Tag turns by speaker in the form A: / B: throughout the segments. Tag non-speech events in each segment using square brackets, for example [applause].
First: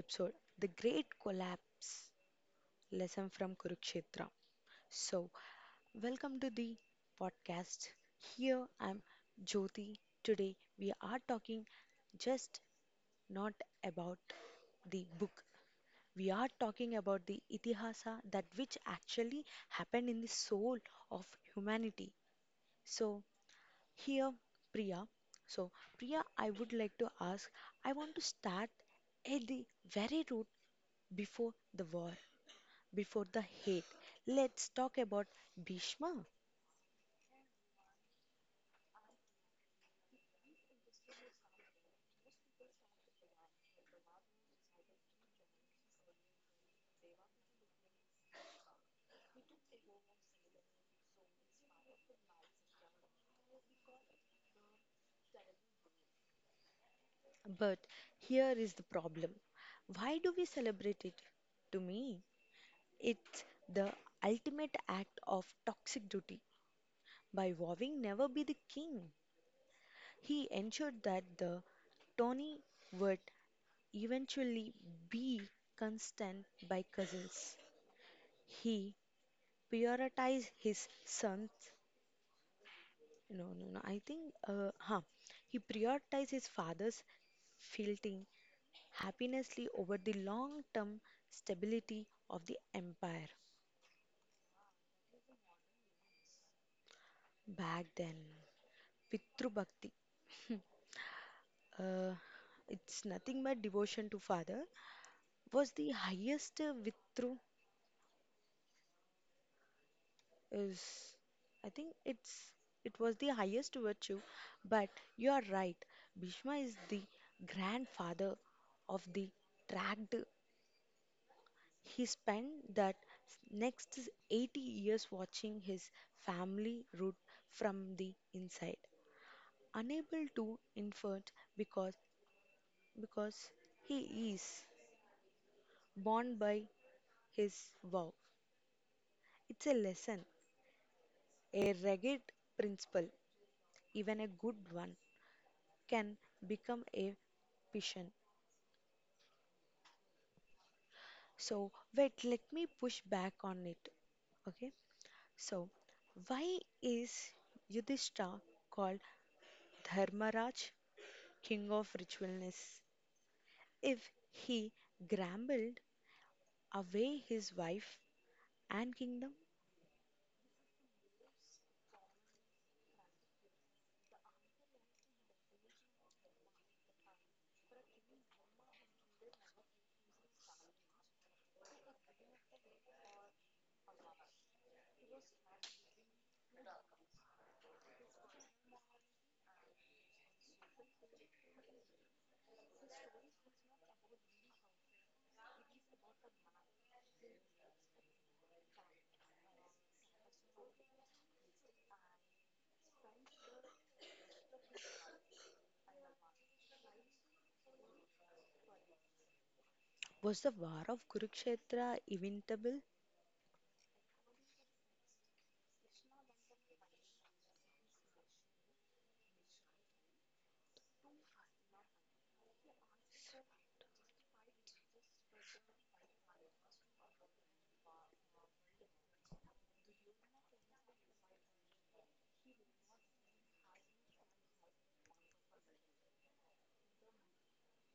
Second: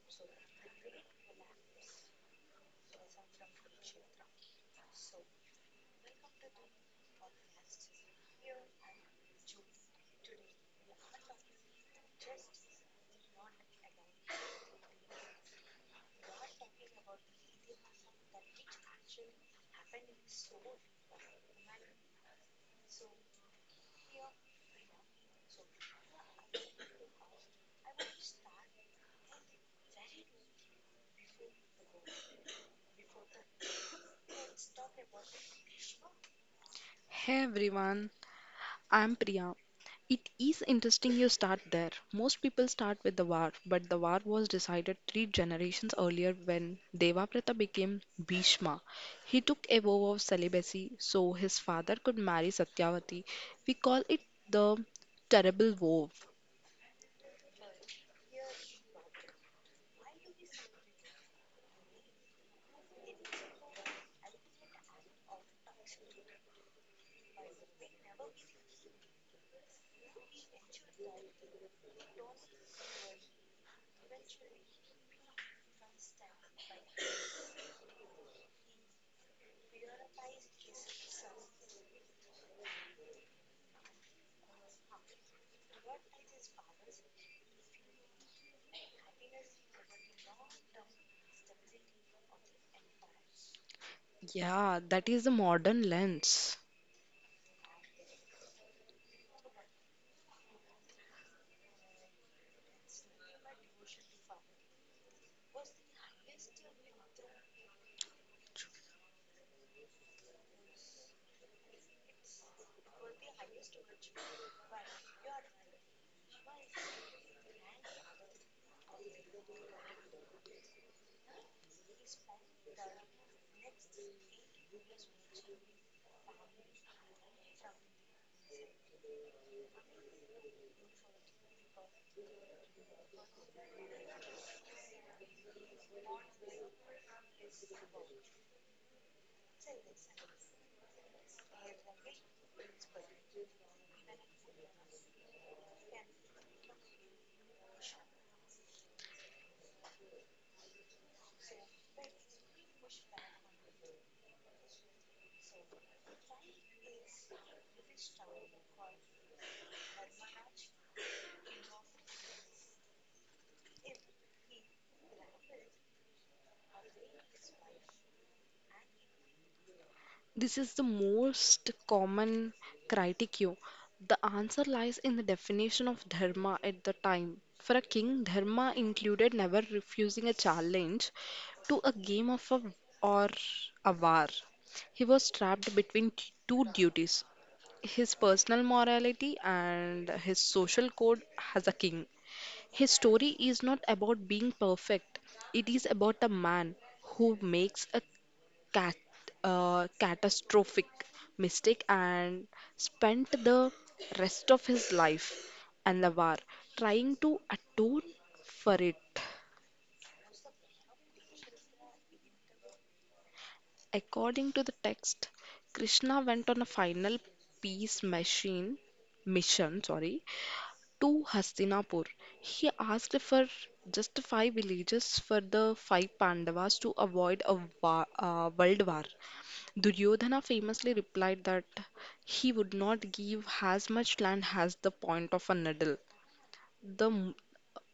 A: episode: The Great Collapse, lesson from Kurukshetra. So, welcome to the podcast. Here I'm Jyoti. Today we are talking just not about the book. We are talking about the Itihasa, that which actually happened in the soul of humanity. So, here Priya. So, Priya, I would like to ask, I want to start at the very root, before the war, before the hate. Let's talk about Bhishma.
B: Hey everyone, I'm Priya. It is interesting you start there. Most people start with the war, but the war was decided three generations earlier when Devabrata became Bhishma. He took a vow of celibacy so his father could marry Satyavati. We call it the terrible vow.
A: But here is the problem, why do we celebrate it? To me, it's the ultimate act of toxic duty. By vowing never be the king, he ensured that the Tony would eventually be constant by cousins. He prioritized his sons. No, no, no. He prioritized his father's fielding happinessly over the long-term stability of the empire.
B: Yeah, that is the modern lens.
A: Back then, Pitru Bhakti, uh, it's nothing but devotion to father, was the highest Vitru is, I think it's it was the highest virtue. But you are right, Bhishma is the grandfather of the tracked. He spent that next 80 years watching his family root from the inside, unable to influence because because he is bound by his vow. It's a lesson, a rugged principle, even a good one can become a vision. So wait, let me push back on it. Okay, so why is Yudhishthira called Dharmaraj? King of ritualness. If he grumbled away his wife and kingdom,
B: This is the most common critique. The answer lies in the definition of dharma at the time. For a king, dharma included never refusing a challenge to a game of a, or a war. He was trapped between two duties, his personal morality and his social code as a king. His story is not about being perfect, it is about a man who makes a cat, catastrophic mistake and spent the rest of his life and the war trying to atone for it.
A: was the war of Kurukshetra inevitable?
B: According to the text, Krishna went on a final peace machine mission, sorry, to Hastinapur. He asked for just five villages for the five Pandavas to avoid a world war. Duryodhana famously replied that he would not give as much land as the point of a needle. The, m-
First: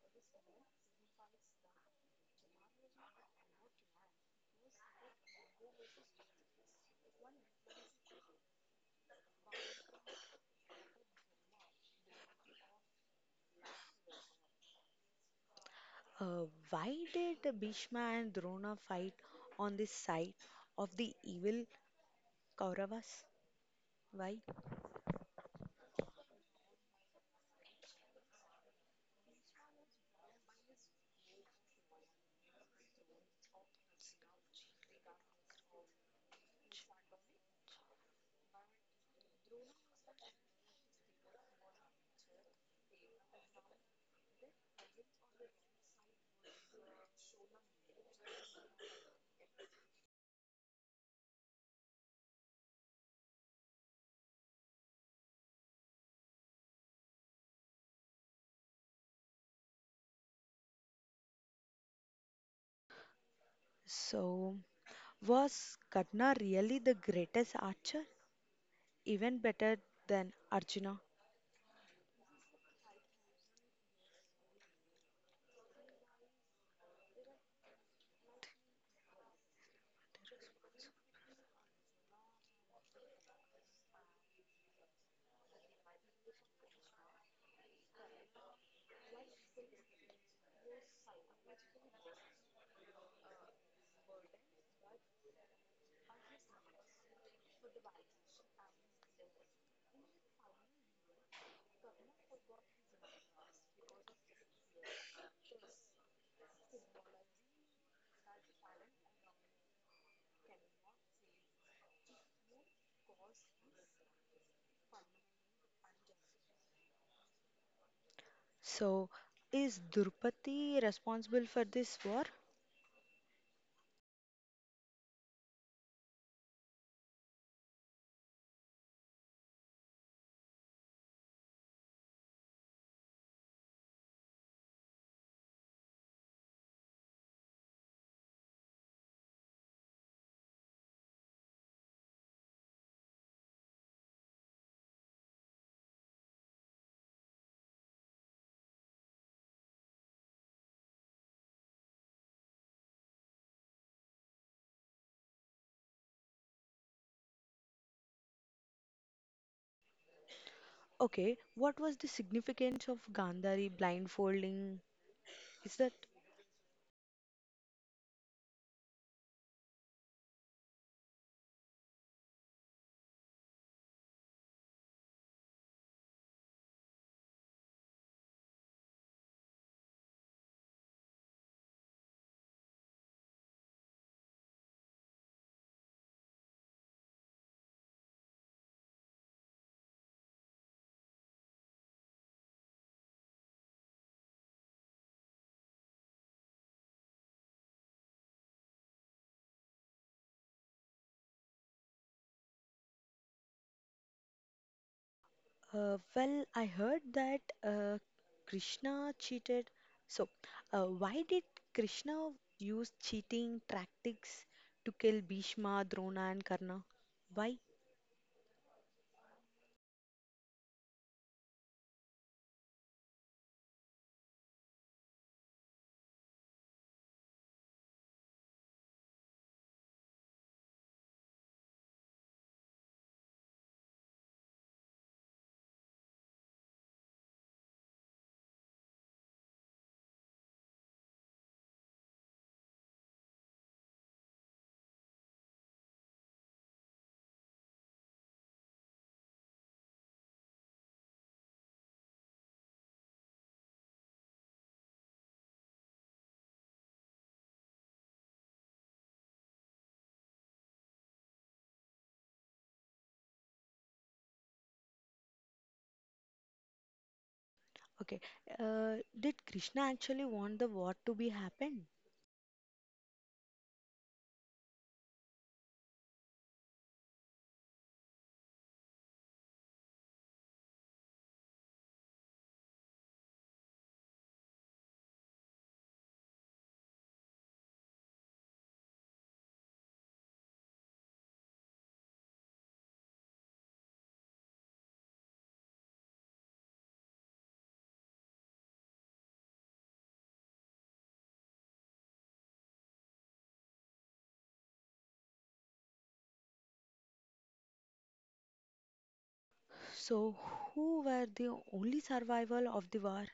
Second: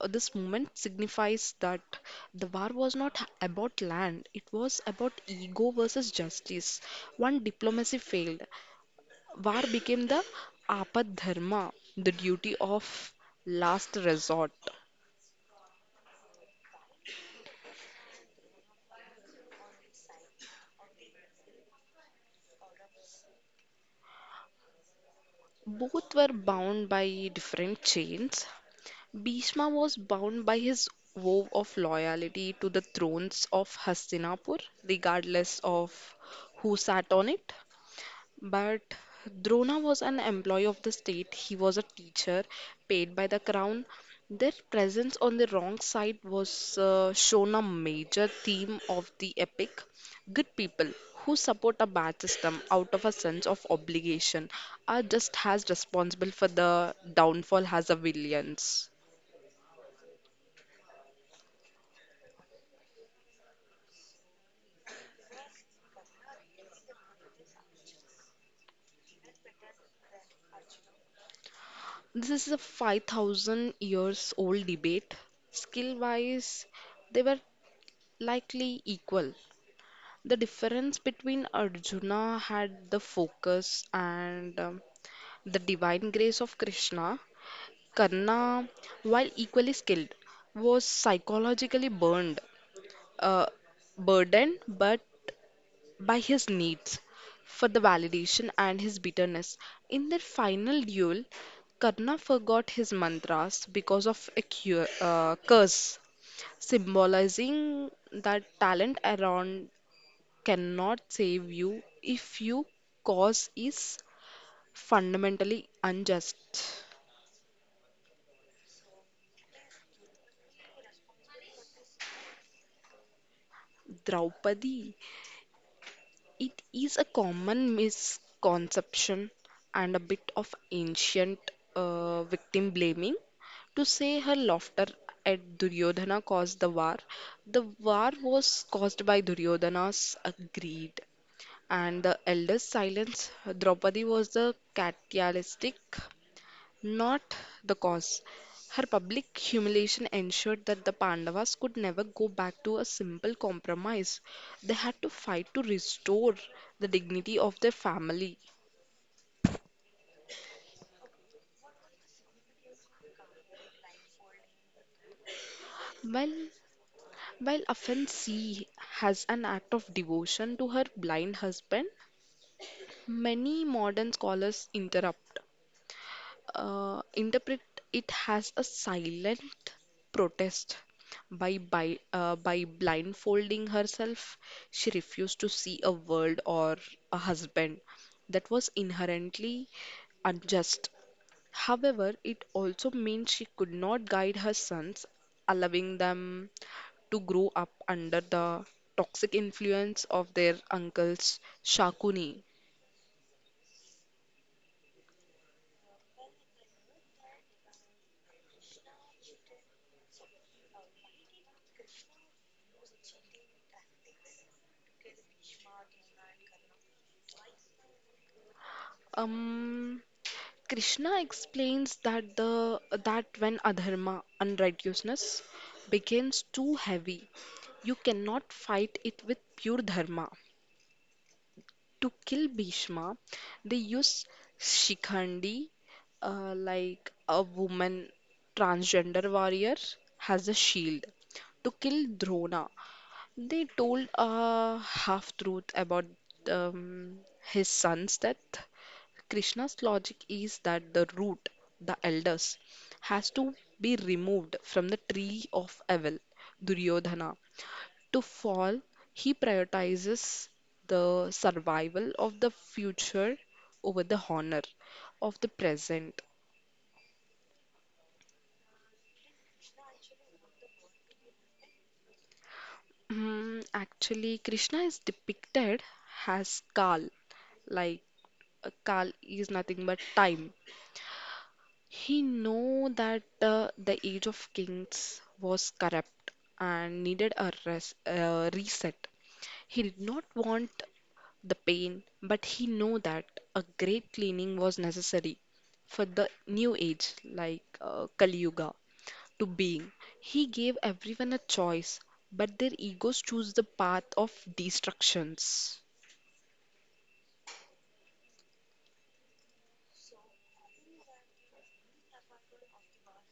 B: this moment signifies that the war was not about land, it was about ego versus justice. One diplomacy failed. War became the apad dharma, the duty of last resort.
A: Uh, why did Bhishma and Drona fight on the side of the evil Kauravas? Why?
B: Both were bound by different chains, Bhishma was bound by his vow of loyalty to the thrones of Hastinapur, regardless of who sat on it. But Drona was an employee of the state, he was a teacher paid by the crown. Their presence on the wrong side was shown a major theme of the epic. Good people who support a bad system out of a sense of obligation are just as responsible for the downfall as the villains.
A: So, was Karna really the greatest archer? Even better than Arjuna?
B: This is a 5,000 years old debate. Skill wise, they were likely equal. The difference between Arjuna had the focus and the divine grace of Krishna. Karna, while equally skilled, was uh, burdened but by his needs for the validation and his bitterness. In their final duel, Karna forgot his mantras because of a curse, symbolizing that talent around cannot save you if you cause is fundamentally unjust.
A: So, is Drupadi responsible for this war?
B: Draupadi, it is a common misconception and a bit of ancient victim blaming to say her laughter at Duryodhana caused the war. The war was caused by Duryodhana's greed. And the elder's silence, Draupadi was the catalytic, not the cause. Her public humiliation ensured that the Pandavas could never go back to a simple compromise. They had to fight to restore the dignity of their family.
A: Okay, what was the significance of Gandhari blindfolding? Is that,
B: While, while often seen as an act of devotion to her blind husband, many modern scholars interrupt. Interpret it as a silent protest. By blindfolding herself, she refused to see a world or a husband that was inherently unjust. However, it also means she could not guide her sons, allowing them to grow up under the toxic influence of their uncle's Shakuni.
A: well, I heard that uh, Krishna cheated. So, why did Krishna use cheating tactics to kill Bhishma, Drona, and Karna? Why?
B: Um, Krishna explains that when adharma, unrighteousness, becomes too heavy, you cannot fight it with pure dharma. To kill Bhishma, they use Shikhandi, like a woman transgender warrior, has a shield. To kill Drona, they told a half truth about um, his son's death. Krishna's logic is that the root, the elders, has to be removed from the tree of evil, Duryodhana. To fall, he prioritizes the survival of the future over the honor of the present.
A: Okay, did Krishna actually want the war to be happened?
B: Actually, Krishna is depicted as Kal, like Kal is nothing but time. He knew that the Age of Kings was corrupt and needed a reset. He did not want the pain, but he knew that a great cleaning was necessary for the new age, like Kali Yuga, to being. He gave everyone a choice, but their egos choose the path of destructions.
A: So, who were the only survival of the war?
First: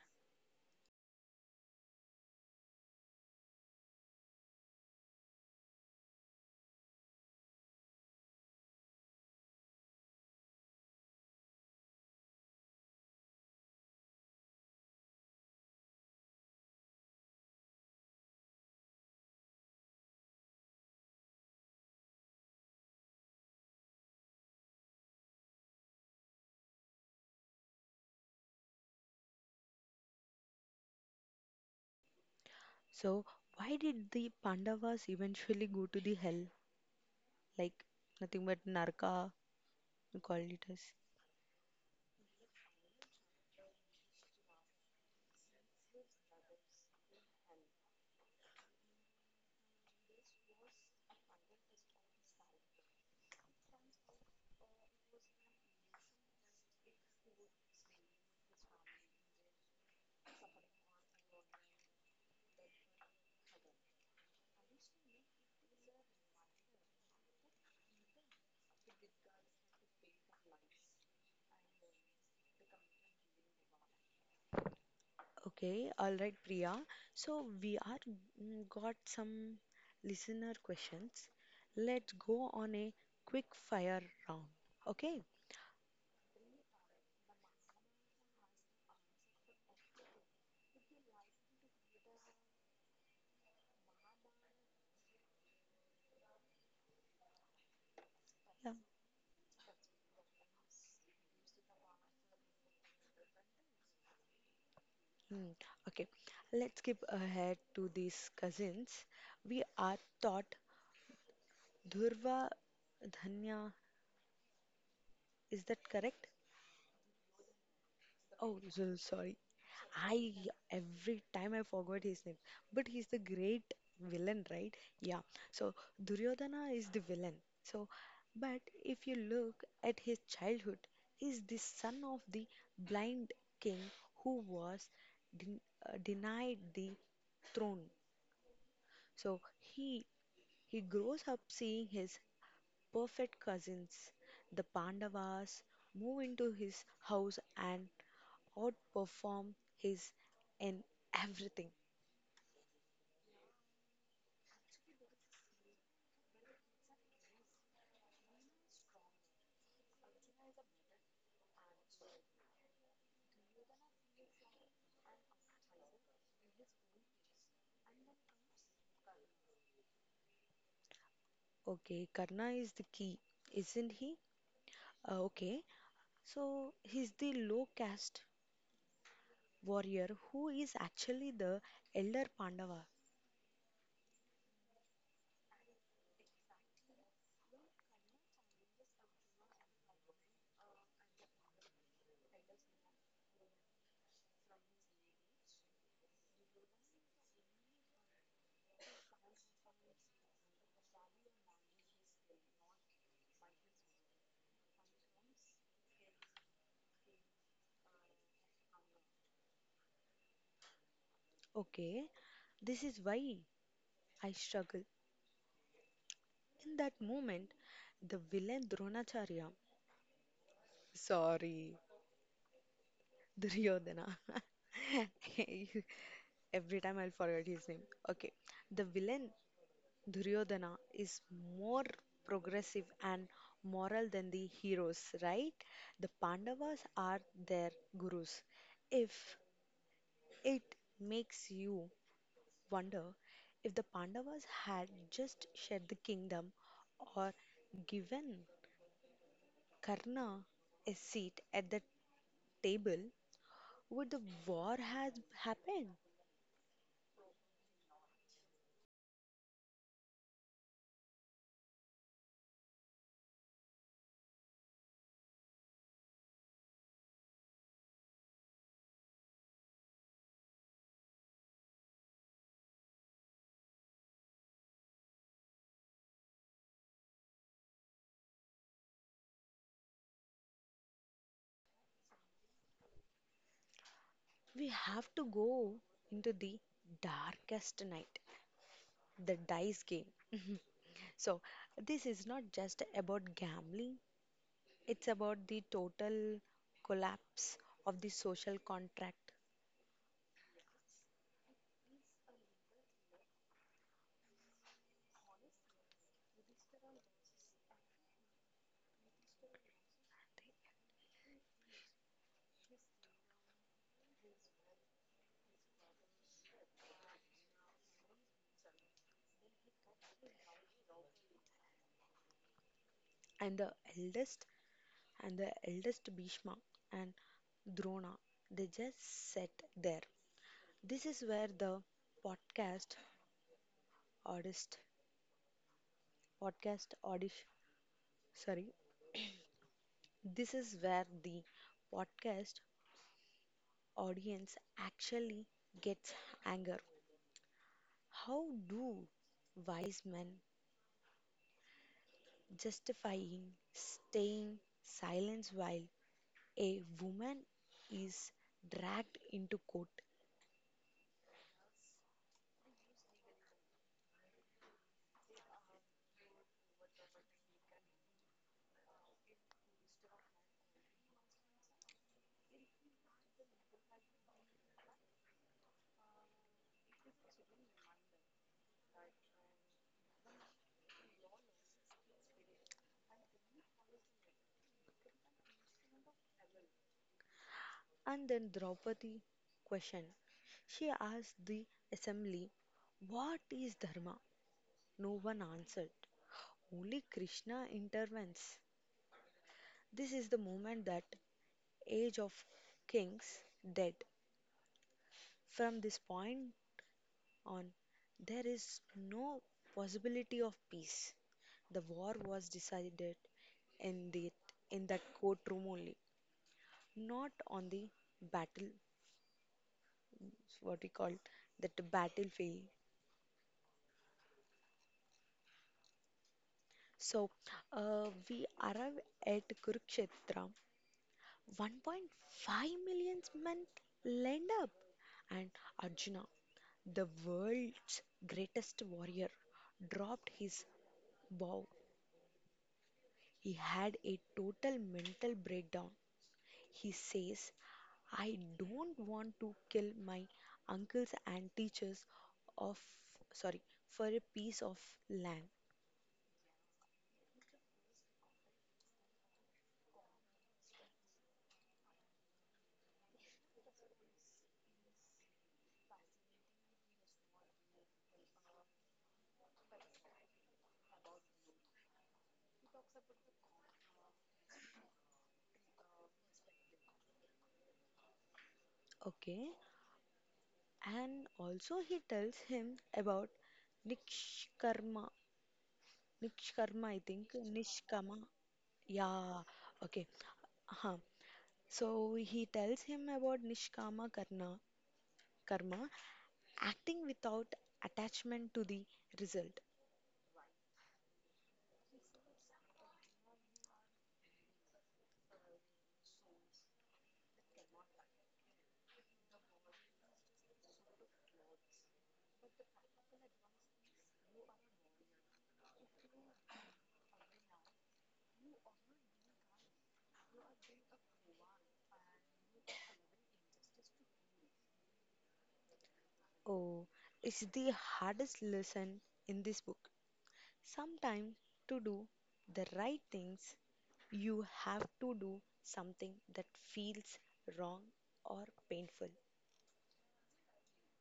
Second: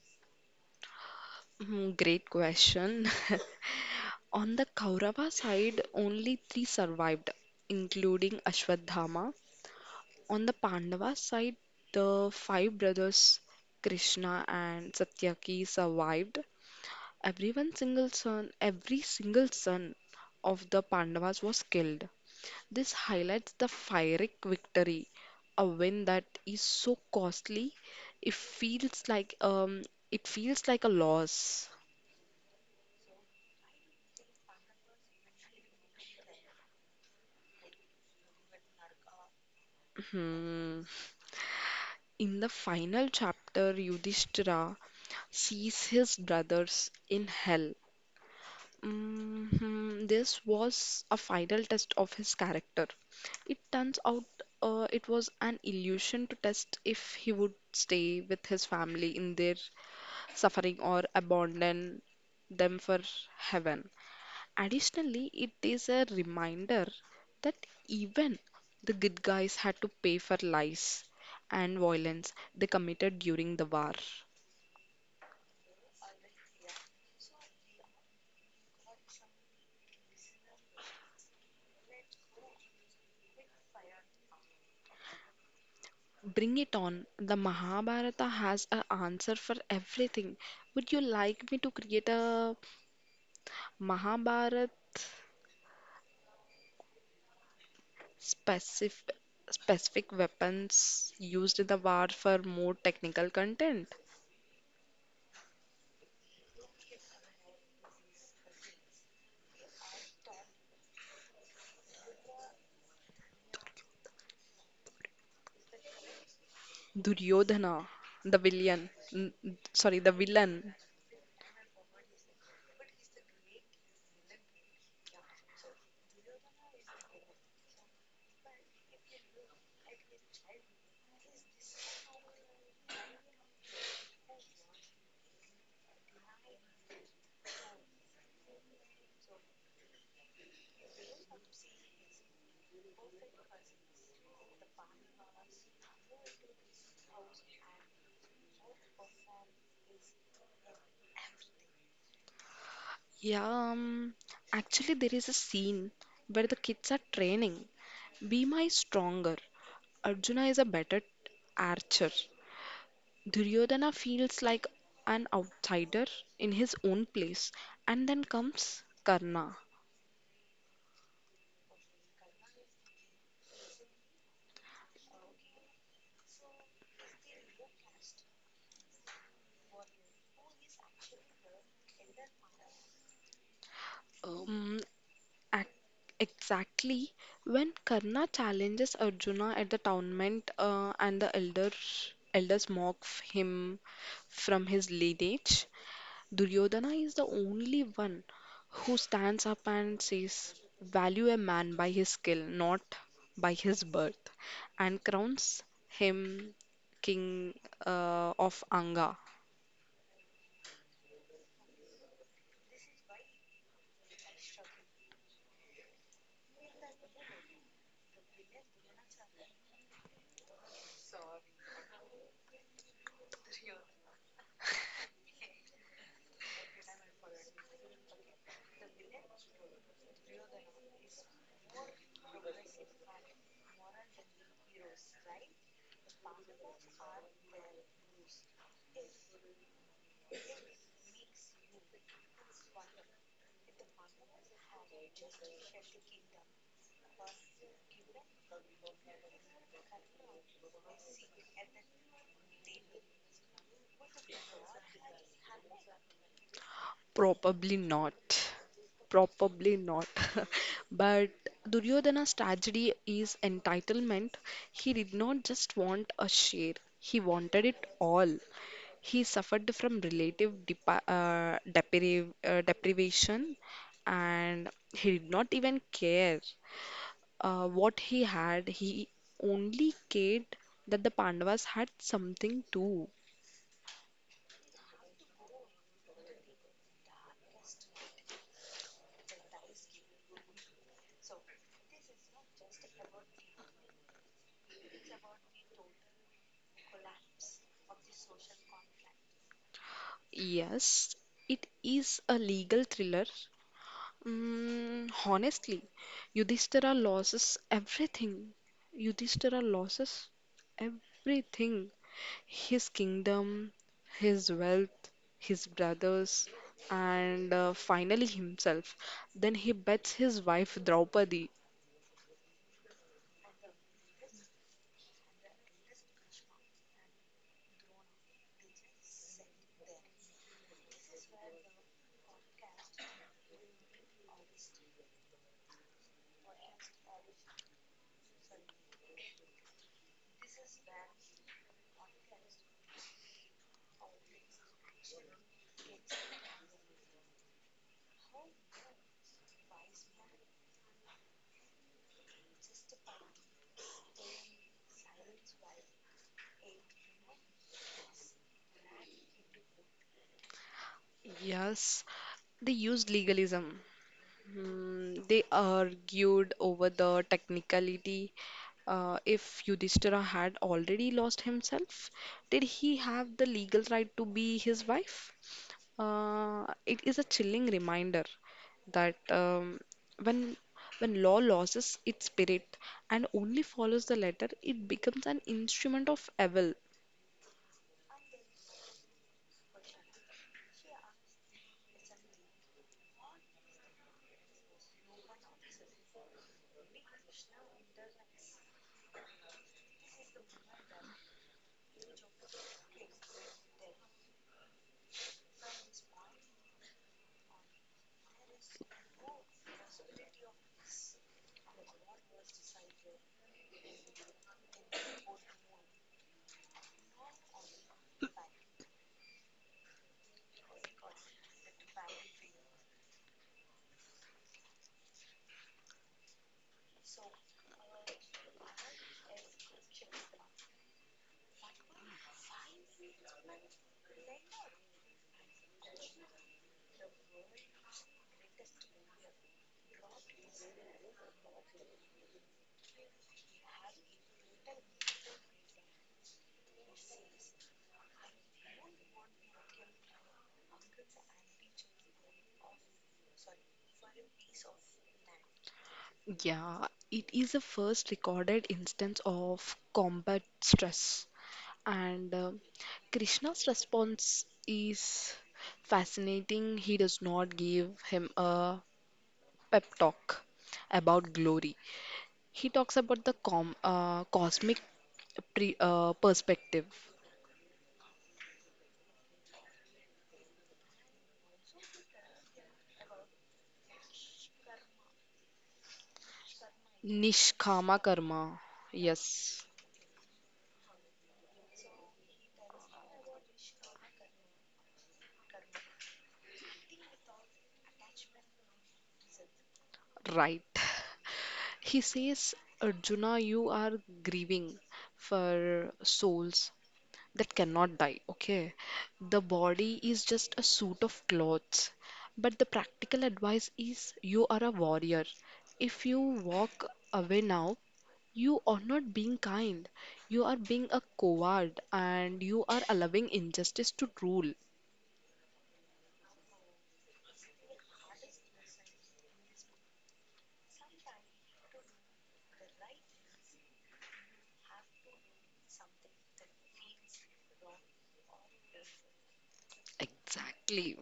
B: Hmm, great question. [laughs] On the Kaurava side, only three survived, including Ashwadhama. On the Pandava side, the five brothers Krishna and Satyaki survived. Every single son of the Pandavas was killed. This highlights the Pyrrhic victory, a win that is so costly, it feels like um, it feels like a loss.
A: So, why did the Pandavas eventually go to the hell? Like nothing but Narka, you called it as.
B: Hmm. In the final chapter, Yudhishthira sees his brothers in hell. Mhm. This was a final test of his character. It turns out it was an illusion to test if he would stay with his family in their suffering or abandon them for heaven. Additionally, it is a reminder that even the good guys had to pay for lies and violence they committed during the war.
A: Okay, all right, Priya. So we are got some listener questions. Let's go on a quick fire round. Okay,
B: Bring it on. The Mahabharata has an answer for everything. Would you like me to create a Mahabharata
A: yeah.
B: specific specific weapons used in the war for more technical content?
A: Mm, Okay, let's skip ahead to these cousins. We are taught Dhurva Dhanya. Is that correct?
B: Duryodhana, the
A: Oh, so
B: villain,
A: sorry.
B: sorry, the
A: I
B: villain.
A: every time I forgot his name, but he's the great villain, right? Yeah. So Duryodhana is the villain. So, but if you look at his childhood, he's the son of the blind king who was den- denied the throne. So he grows up seeing his perfect cousins, the Pandavas, move into his house and outperform his in everything.
B: Yeah, um, actually, there is a scene where the kids are training. Bhima is stronger, Arjuna is a better archer. Duryodhana feels like an outsider in his own place, and then comes Karna.
A: Okay, Karna is the key, isn't he? Okay, so he's the low caste warrior who is actually the elder Pandava.
B: Um, ac- exactly when Karna challenges Arjuna at the tournament, and the elders mock him from his lineage, Duryodhana is the only one who stands up and says, value a man by his skill, not by his birth, and crowns him king of Anga.
A: Okay, this is why I struggle. In that moment, the villain Dronacharya, sorry, Duryodhana. [laughs] Every time I'll forget his name. Okay, the villain Duryodhana is more progressive and moral than the heroes, right? The Pandavas are their gurus. If it makes you wonder if the Pandavas had just shared the kingdom or given Karna a seat at the table, would the war have happened?
B: Probably not. Probably not. [laughs] But Duryodhana's tragedy is entitlement. He did not just want a share, he wanted it all. He suffered from relative depa depriv deprivation and he did not even care what he had. He only cared that the Pandavas had something too.
A: We have to go into the darkest night, the dice game. So, this is not just about gambling, it's about the total collapse of the social contract.
B: Yes, it is a legal thriller. Mm, honestly, Yudhishthira loses everything. Yudhishthira loses everything: his kingdom, his wealth, his brothers, and finally himself. Then he bets his wife Draupadi.
A: And the eldest, and the eldest Bhishma and Drona, they just sat there. This is where the podcast artist, podcast audition, sorry, this is where the podcast audience actually gets anger. How do wise men justifying staying silent while a woman is dragged into court.
B: Yes, they used legalism. Hmm, they argued over the technicality. If Yudhishthira had already lost himself, did he have the legal right to be his wife? It is a chilling reminder that when when law loses its spirit and only follows the letter, it becomes an instrument of evil.
A: And then Draupadi questioned. She asked the assembly, What is Dharma? No one answered. Only Krishna intervenes. This is the moment that Age of Kings dead. From this point, on there is no possibility of peace. The war was decided in the in that courtroom only, not on the battle what we call that battlefield. So we arrive at Kurukshetra. 1.5 million men lined up, and Arjuna, the world's greatest warrior, dropped his bow. He had a total mental breakdown. He says, I don't want to kill my uncles and teachers of, sorry, for a piece of land.
B: Yeah, it is the first recorded instance of combat stress. And Krishna's response is fascinating. He does not give him a pep talk about glory. He talks about the com cosmic pre perspective,
A: Okay. And also, he tells him about Nishkarma. Nishkarma, I think.
B: nishkama
A: Nishkama.
B: karma. Yes,
A: Yeah. Okay. Uh-huh. So, he tells him about Nishkama Karma, acting without attachment to the result.
B: right. He says, Arjuna, you are grieving for souls that cannot die. Okay, the body is just a suit of clothes, but the practical advice is you are a warrior. If you walk away now, you are not being kind, you are being a coward, and you are allowing injustice to rule.
A: Oh, it's the hardest lesson in this book. Sometimes to do the right things, you have to do something that feels wrong or painful.
B: Exactly.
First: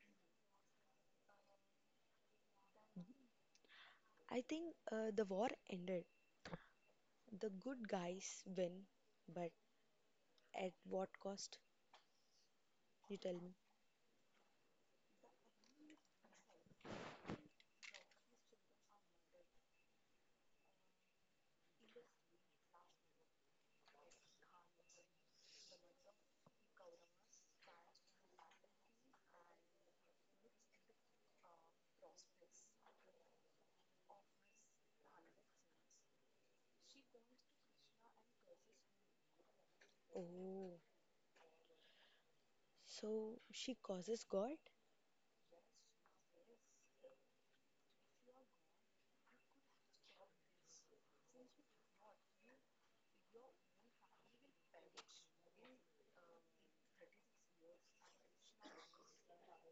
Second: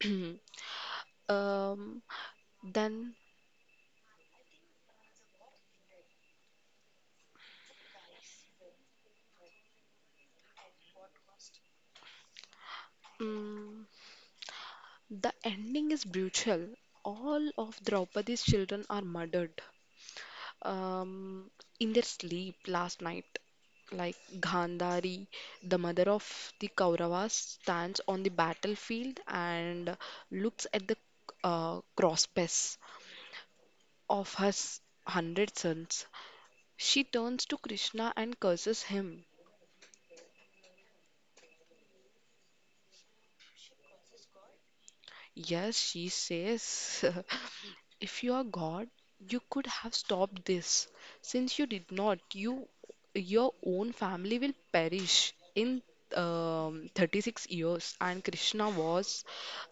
B: [clears throat] um then
A: I think The war ended. The good guys win, but at what cost? You tell me.
B: mm, the ending is brutal. All of Draupadi's children are murdered, um, in their sleep last night. Like Gandhari, the mother of the Kauravas, stands on the battlefield and looks at the crosspieces of her hundred sons. She turns to Krishna and curses him.
A: Oh, so she causes God?
B: Yes, she says, [laughs] if you are God, you could have stopped this. Since you did not, you your own family will perish in 36 years. And Krishna was,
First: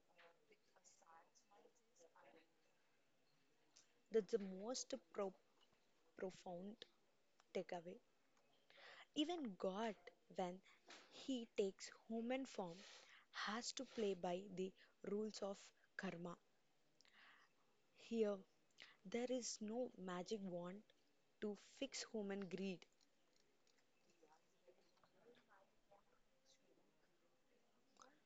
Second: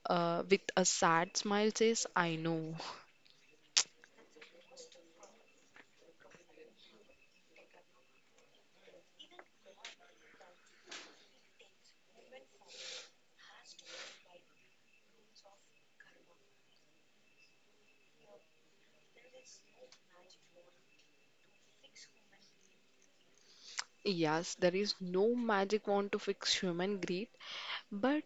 B: with a sad smile, says, I know.
A: That's the most profound takeaway. Even God, when he takes human form, has to play by the rules of karma. Here, there is no magic wand to fix human greed.
B: Yes, there is no magic wand to fix human greed, but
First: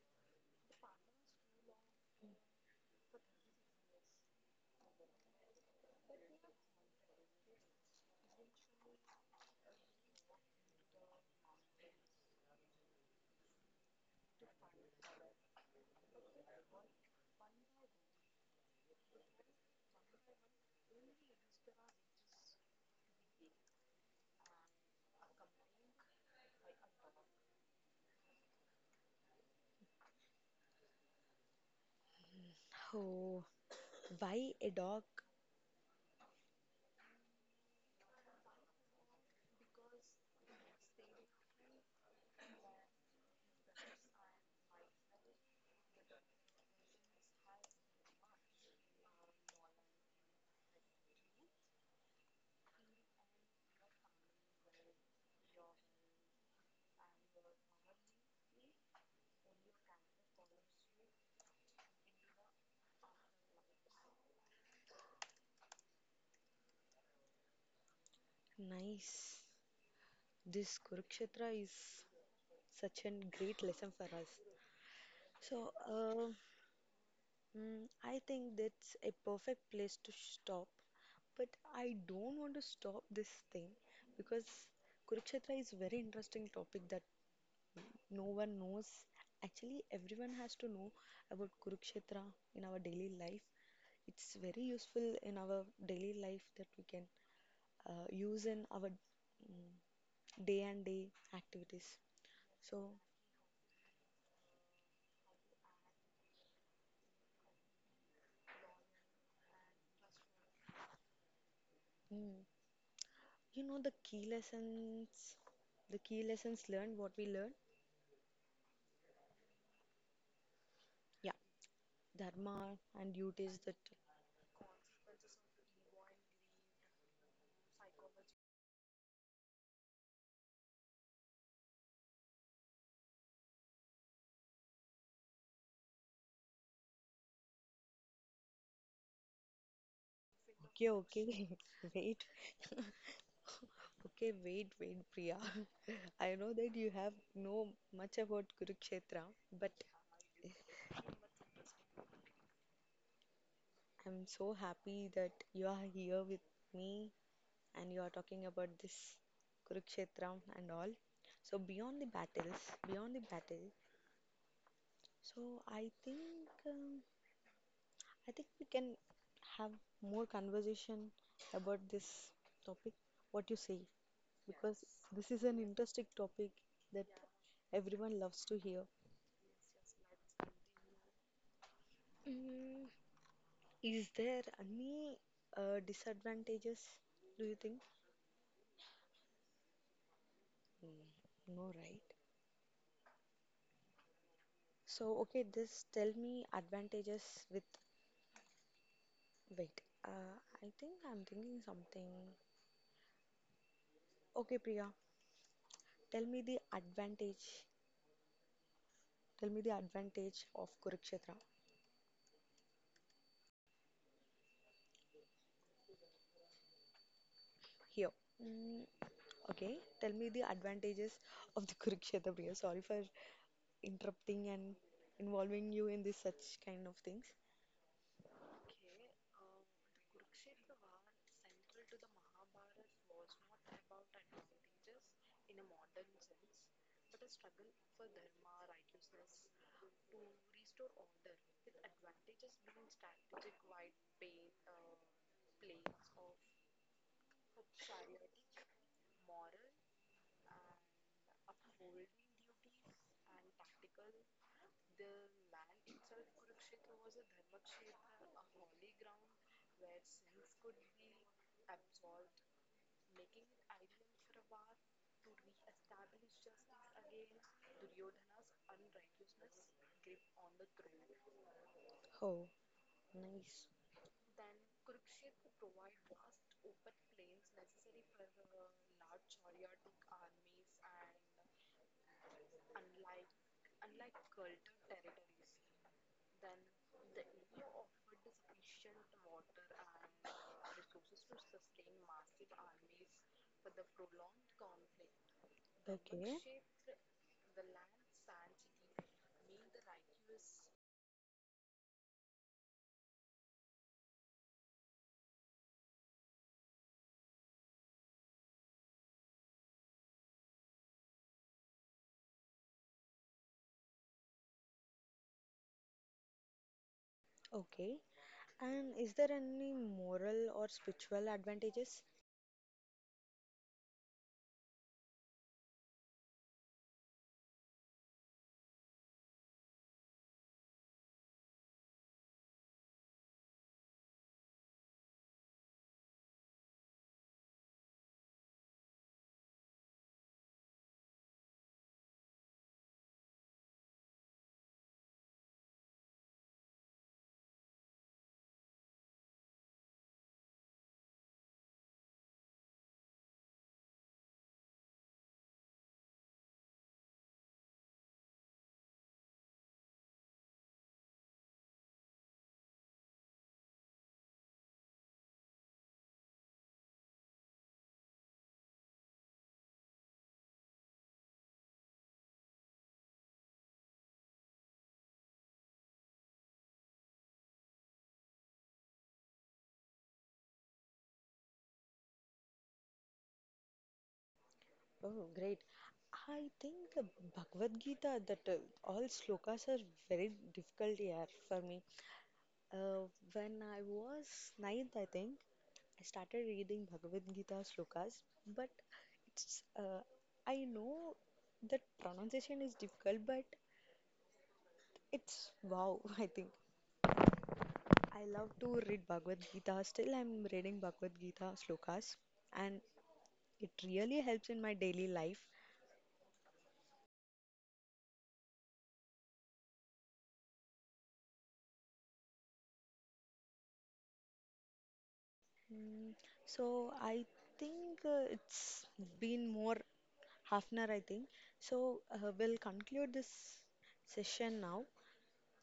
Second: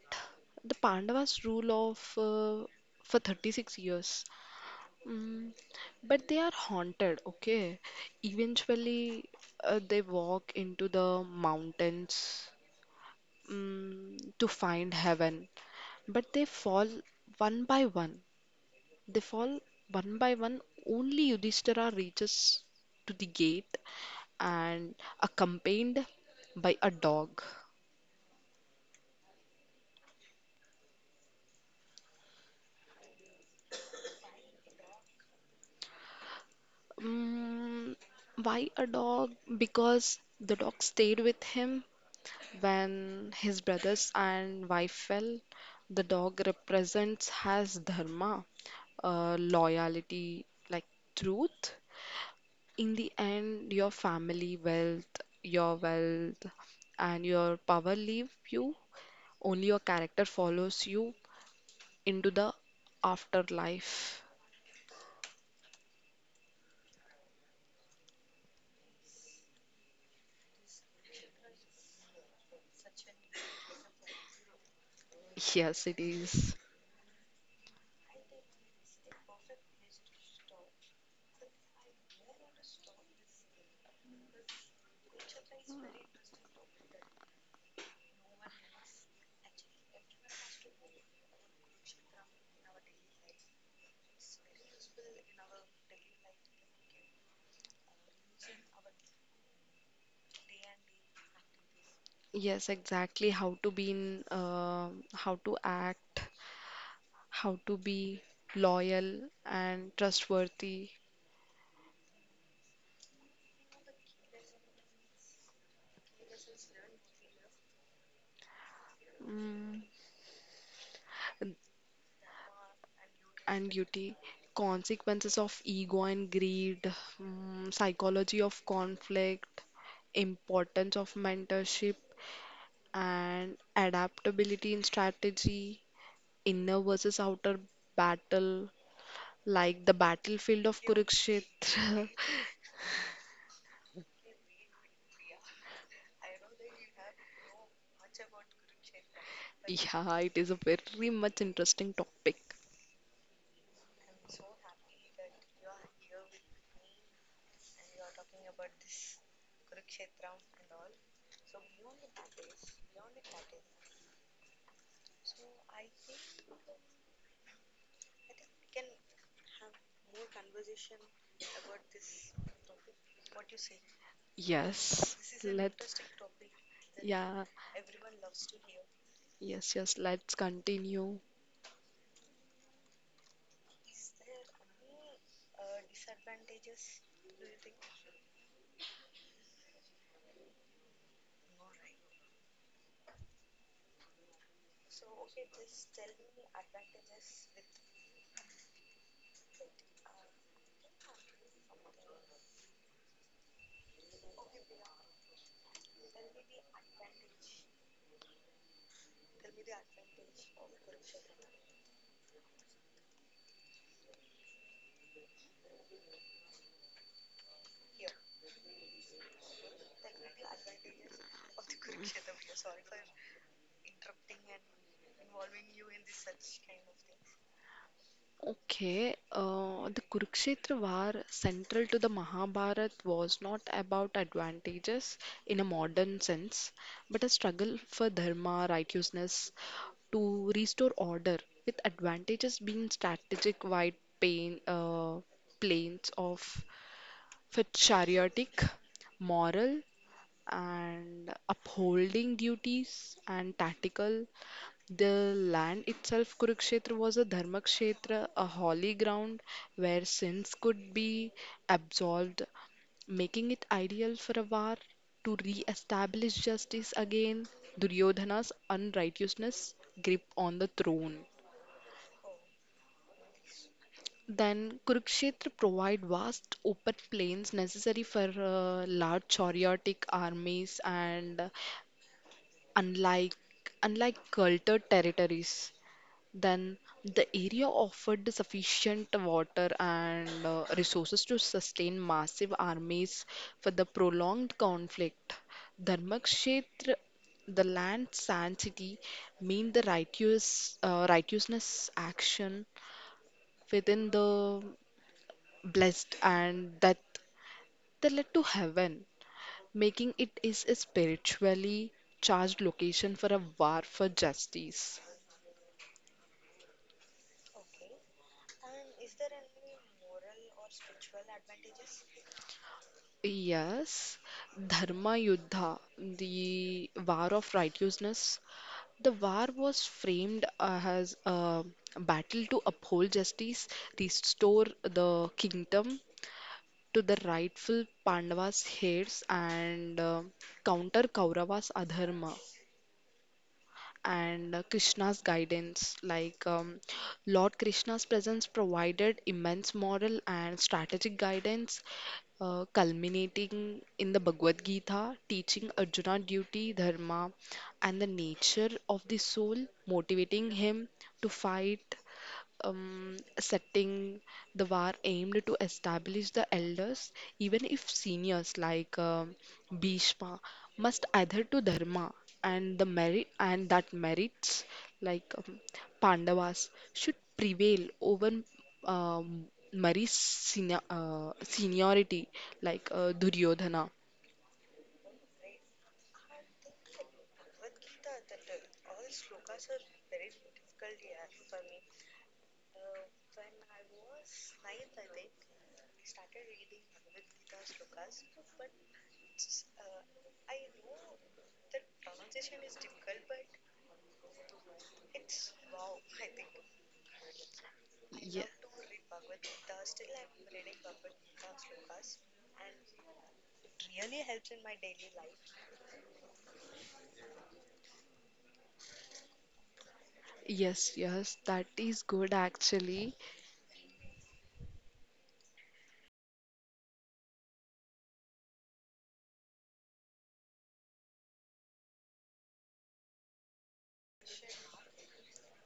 B: the Pandavas rule of for 36 years. Mm, but they are haunted, okay? Eventually, they walk into the mountains mm, to find heaven, but they fall one by one. They fall one by one. Only Yudhishthira reaches to the gate and accompanied by a dog.
A: Oh, why a dog?
B: Mm, why a dog? Because the dog stayed with him. When his brothers and wife fell, the dog represents his dharma, loyalty, like truth. In the end, your wealth, and your power leave you. Only your character follows you into the afterlife.
A: Nice. This Kurukshetra is such a great lesson for us. So,
B: Yes, it is.
A: I think that's a perfect place to stop. But I don't want to stop this thing because Kurukshetra is very interesting topic that no one knows. Actually, everyone has to know about Kurukshetra in our daily life. It's very useful in our daily life that we can use in our day and day activities.
B: Yes,
A: So,
B: exactly. How to act, how to be loyal and trustworthy.
A: mm, you know the key lessons learned, what we learned?
B: Mm,
A: Yeah, dharma and duties
B: and
A: that.
B: duty, consequences of ego and greed, mm, psychology of conflict, importance of mentorship, and adaptability in strategy, inner versus outer battle, like the battlefield of
A: Okay, okay, [laughs]
B: Kurukshetra. [laughs]
A: wait. Okay, wait, wait, Priya. [laughs] I know that you have know much about Kurukshetra, but
B: Yeah, it is a very much interesting topic.
A: I'm so happy that you are here with me and you are talking about this Kurukshetra and all. So beyond the battle, so I think um, I think we can have more conversation about this topic. What you say, because
B: Yes,
A: this is an
B: let's.
A: interesting topic that
B: Yeah,
A: everyone loves to hear.
B: yes, let's continue.
A: Is there any disadvantages, do you think? Mm, no, right? So, okay, this tell me advantages with wait. I think I'm thinking something. Okay, Priya, tell me the advantage. Tell me the advantage of Kurukshetra here. Mm, okay, tell me the advantages of the [laughs] Kurukshetra, Priya. Sorry for interrupting and involving you in this such kind of things.
B: Okay, the Kurukshetra War, central to the Mahabharat, was not about advantages in a modern sense, but a struggle for dharma, righteousness, to restore order, with advantages being strategic wide pain, uh, planes of for chariotic, moral, and upholding duties and tactical. The land itself, Kurukshetra, was a dharmakshetra, a holy ground where sins could be absolved, making it ideal for a war to re establish justice again, Duryodhana's unrighteousness grip on the throne.
A: Oh, nice.
B: Then Kurukshetra provide vast open plains necessary for large chariotic armies and unlike unlike cultured territories. Then the area offered sufficient water and resources to sustain massive armies for the prolonged conflict.
A: Okay.
B: Dharmakshetra, the land sanctity, mean the righteousness action within the blessed and that they led to heaven, making it is a spiritually charged location for a war for justice.
A: Okay. And is there any moral or spiritual advantages?
B: Yes, Dharma Yuddha, the War of Righteousness. The war was framed as a battle to uphold justice, restore the kingdom to the rightful Pandavas' heirs, and counter Kaurava's adharma and Krishna's guidance. Like Lord Krishna's presence provided immense moral and strategic guidance, culminating in the Bhagavad Gita, teaching Arjuna duty, dharma, and the nature of the soul, motivating him to fight. Setting the war aimed to establish the elders, even if seniors like Bhishma must adhere to dharma and the merit and that merits like Pandavas should prevail over um, Mari's seniority like Duryodhana.
A: Oh, great. I think the Bhagavad Gita, that all slokas are very difficult here for me. Uh, when I was ninth, I think, I started reading Bhagavad Gita slokas, but it's I know that pronunciation is difficult, but it's wow, [laughs] I think. I
B: Ye-
A: love to read Bhagavad Gita. Still, I'm reading Bhagavad Gita slokas, and it really helps in my daily life.
B: Yes, that is good actually.
A: Mm, so I think it's been more half an hour, I think. So we'll conclude this session now.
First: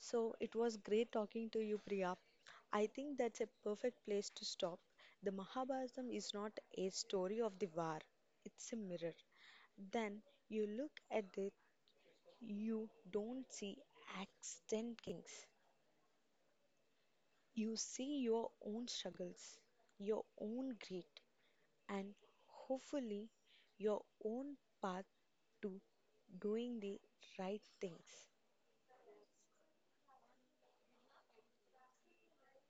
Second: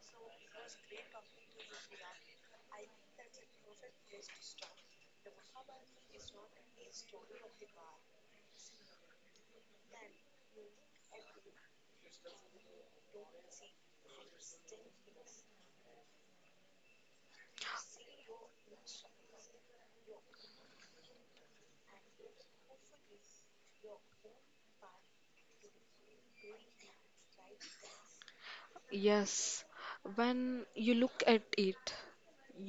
A: So it was great talking to you, Priya. I think that's a perfect place to stop. The Mahabharata is not a story of the war, it's a mirror. Then you look at it, you don't see extant kings. You see your own struggles, your own grit, and hopefully your own path to doing the right things.
B: Yes, when you look at it,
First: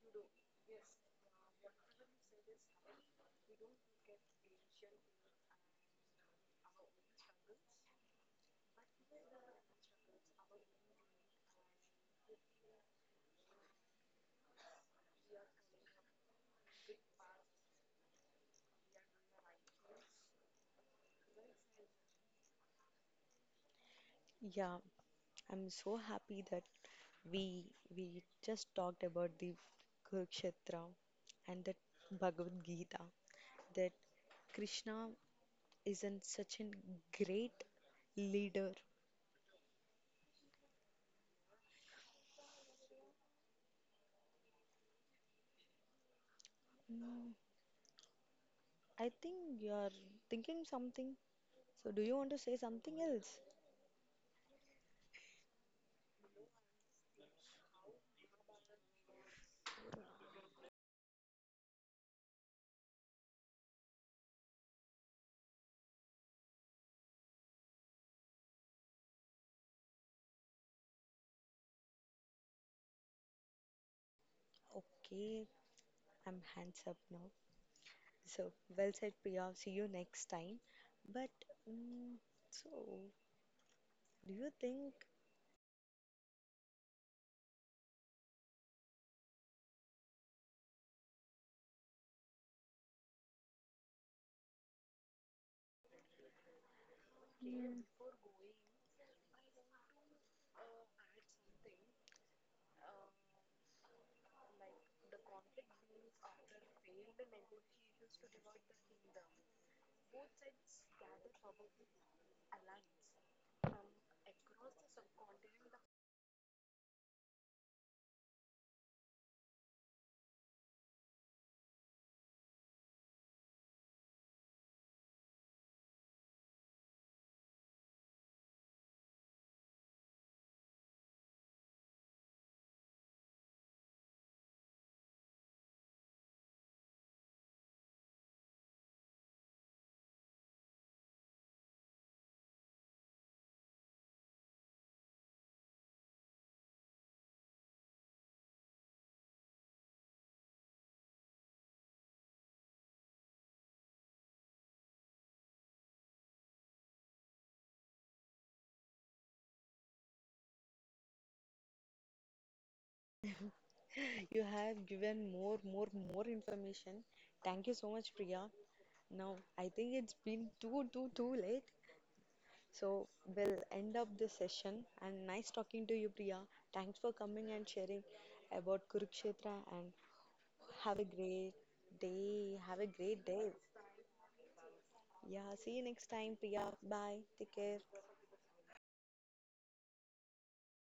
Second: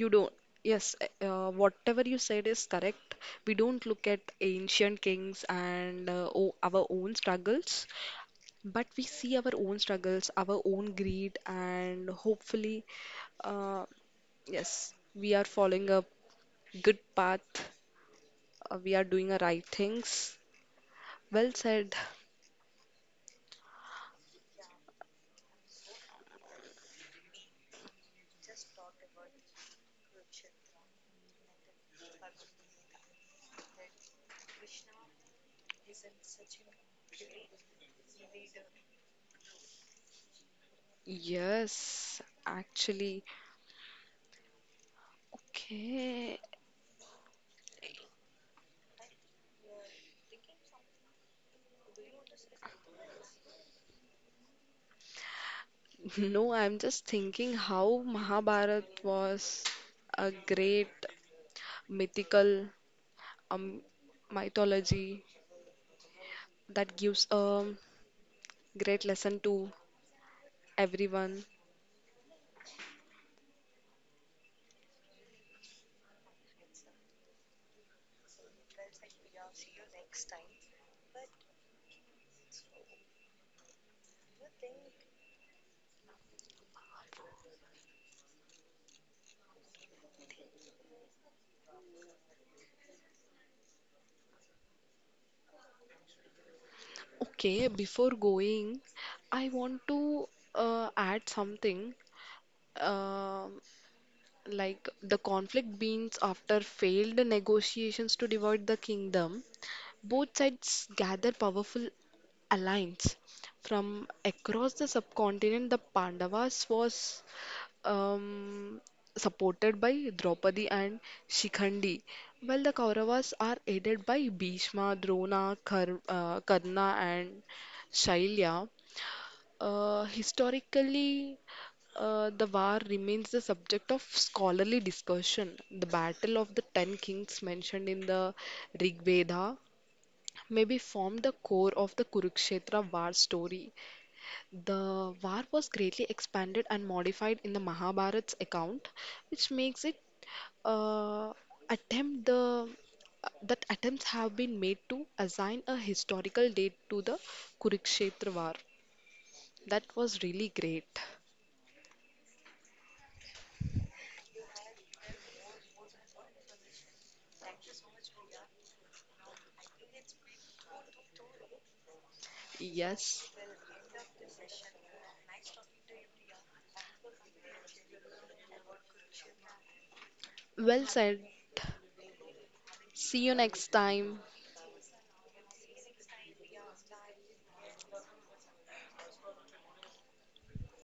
B: you don't. Yes, whatever you said is correct. We don't look at ancient kings and o our own struggles, but we see our own struggles, our own greed, and hopefully, uh, yes, we are following a good path. We are doing the right things. Well said.
A: Yeah, I'm so happy that we we just talked about the Kurukshetra and that Bhagavad Gita, that Krishna isn't such a great leader.
B: Yes, actually. Okay.
A: Mm, I think you're thinking something. So, do you want to say something else?
B: No, I'm just thinking how Mahabharat was a great mythical um, mythology that gives a great lesson to everyone.
A: Okay, I'm hands up now. So, well said, Priya. See you next time. But, mm so, do you think
B: Okay, before going, I want to add something. Um like the conflict begins after failed negotiations to divide the kingdom. Both sides gather powerful alliance from across the subcontinent. The Pandavas was um, supported by Draupadi and Shikhandi, while the Kauravas are aided by Bhishma, Drona, Karna and Shailya. Uh, historically, the war remains the subject of scholarly discussion. The Battle of the Ten Kings, mentioned in the Rig Veda, maybe formed the core of the Kurukshetra war story. The war was greatly expanded and modified in the Mahabharat's account, which makes it uh, attempt the that attempts have been made to assign a historical date to the Kurukshetra war. That was really great.
A: you have given more information? Thank you so much, Priya. Now, I think it's been too late. So,
B: Yes.
A: we'll end up this session. And nice talking to you, Priya. Thanks for coming and sharing about Kurukshetra. And
B: Well
A: have a
B: said.
A: great day. Have a great
B: See you
A: day.
B: next time.
A: Yeah, see you next time, Priya. Bye. Take care.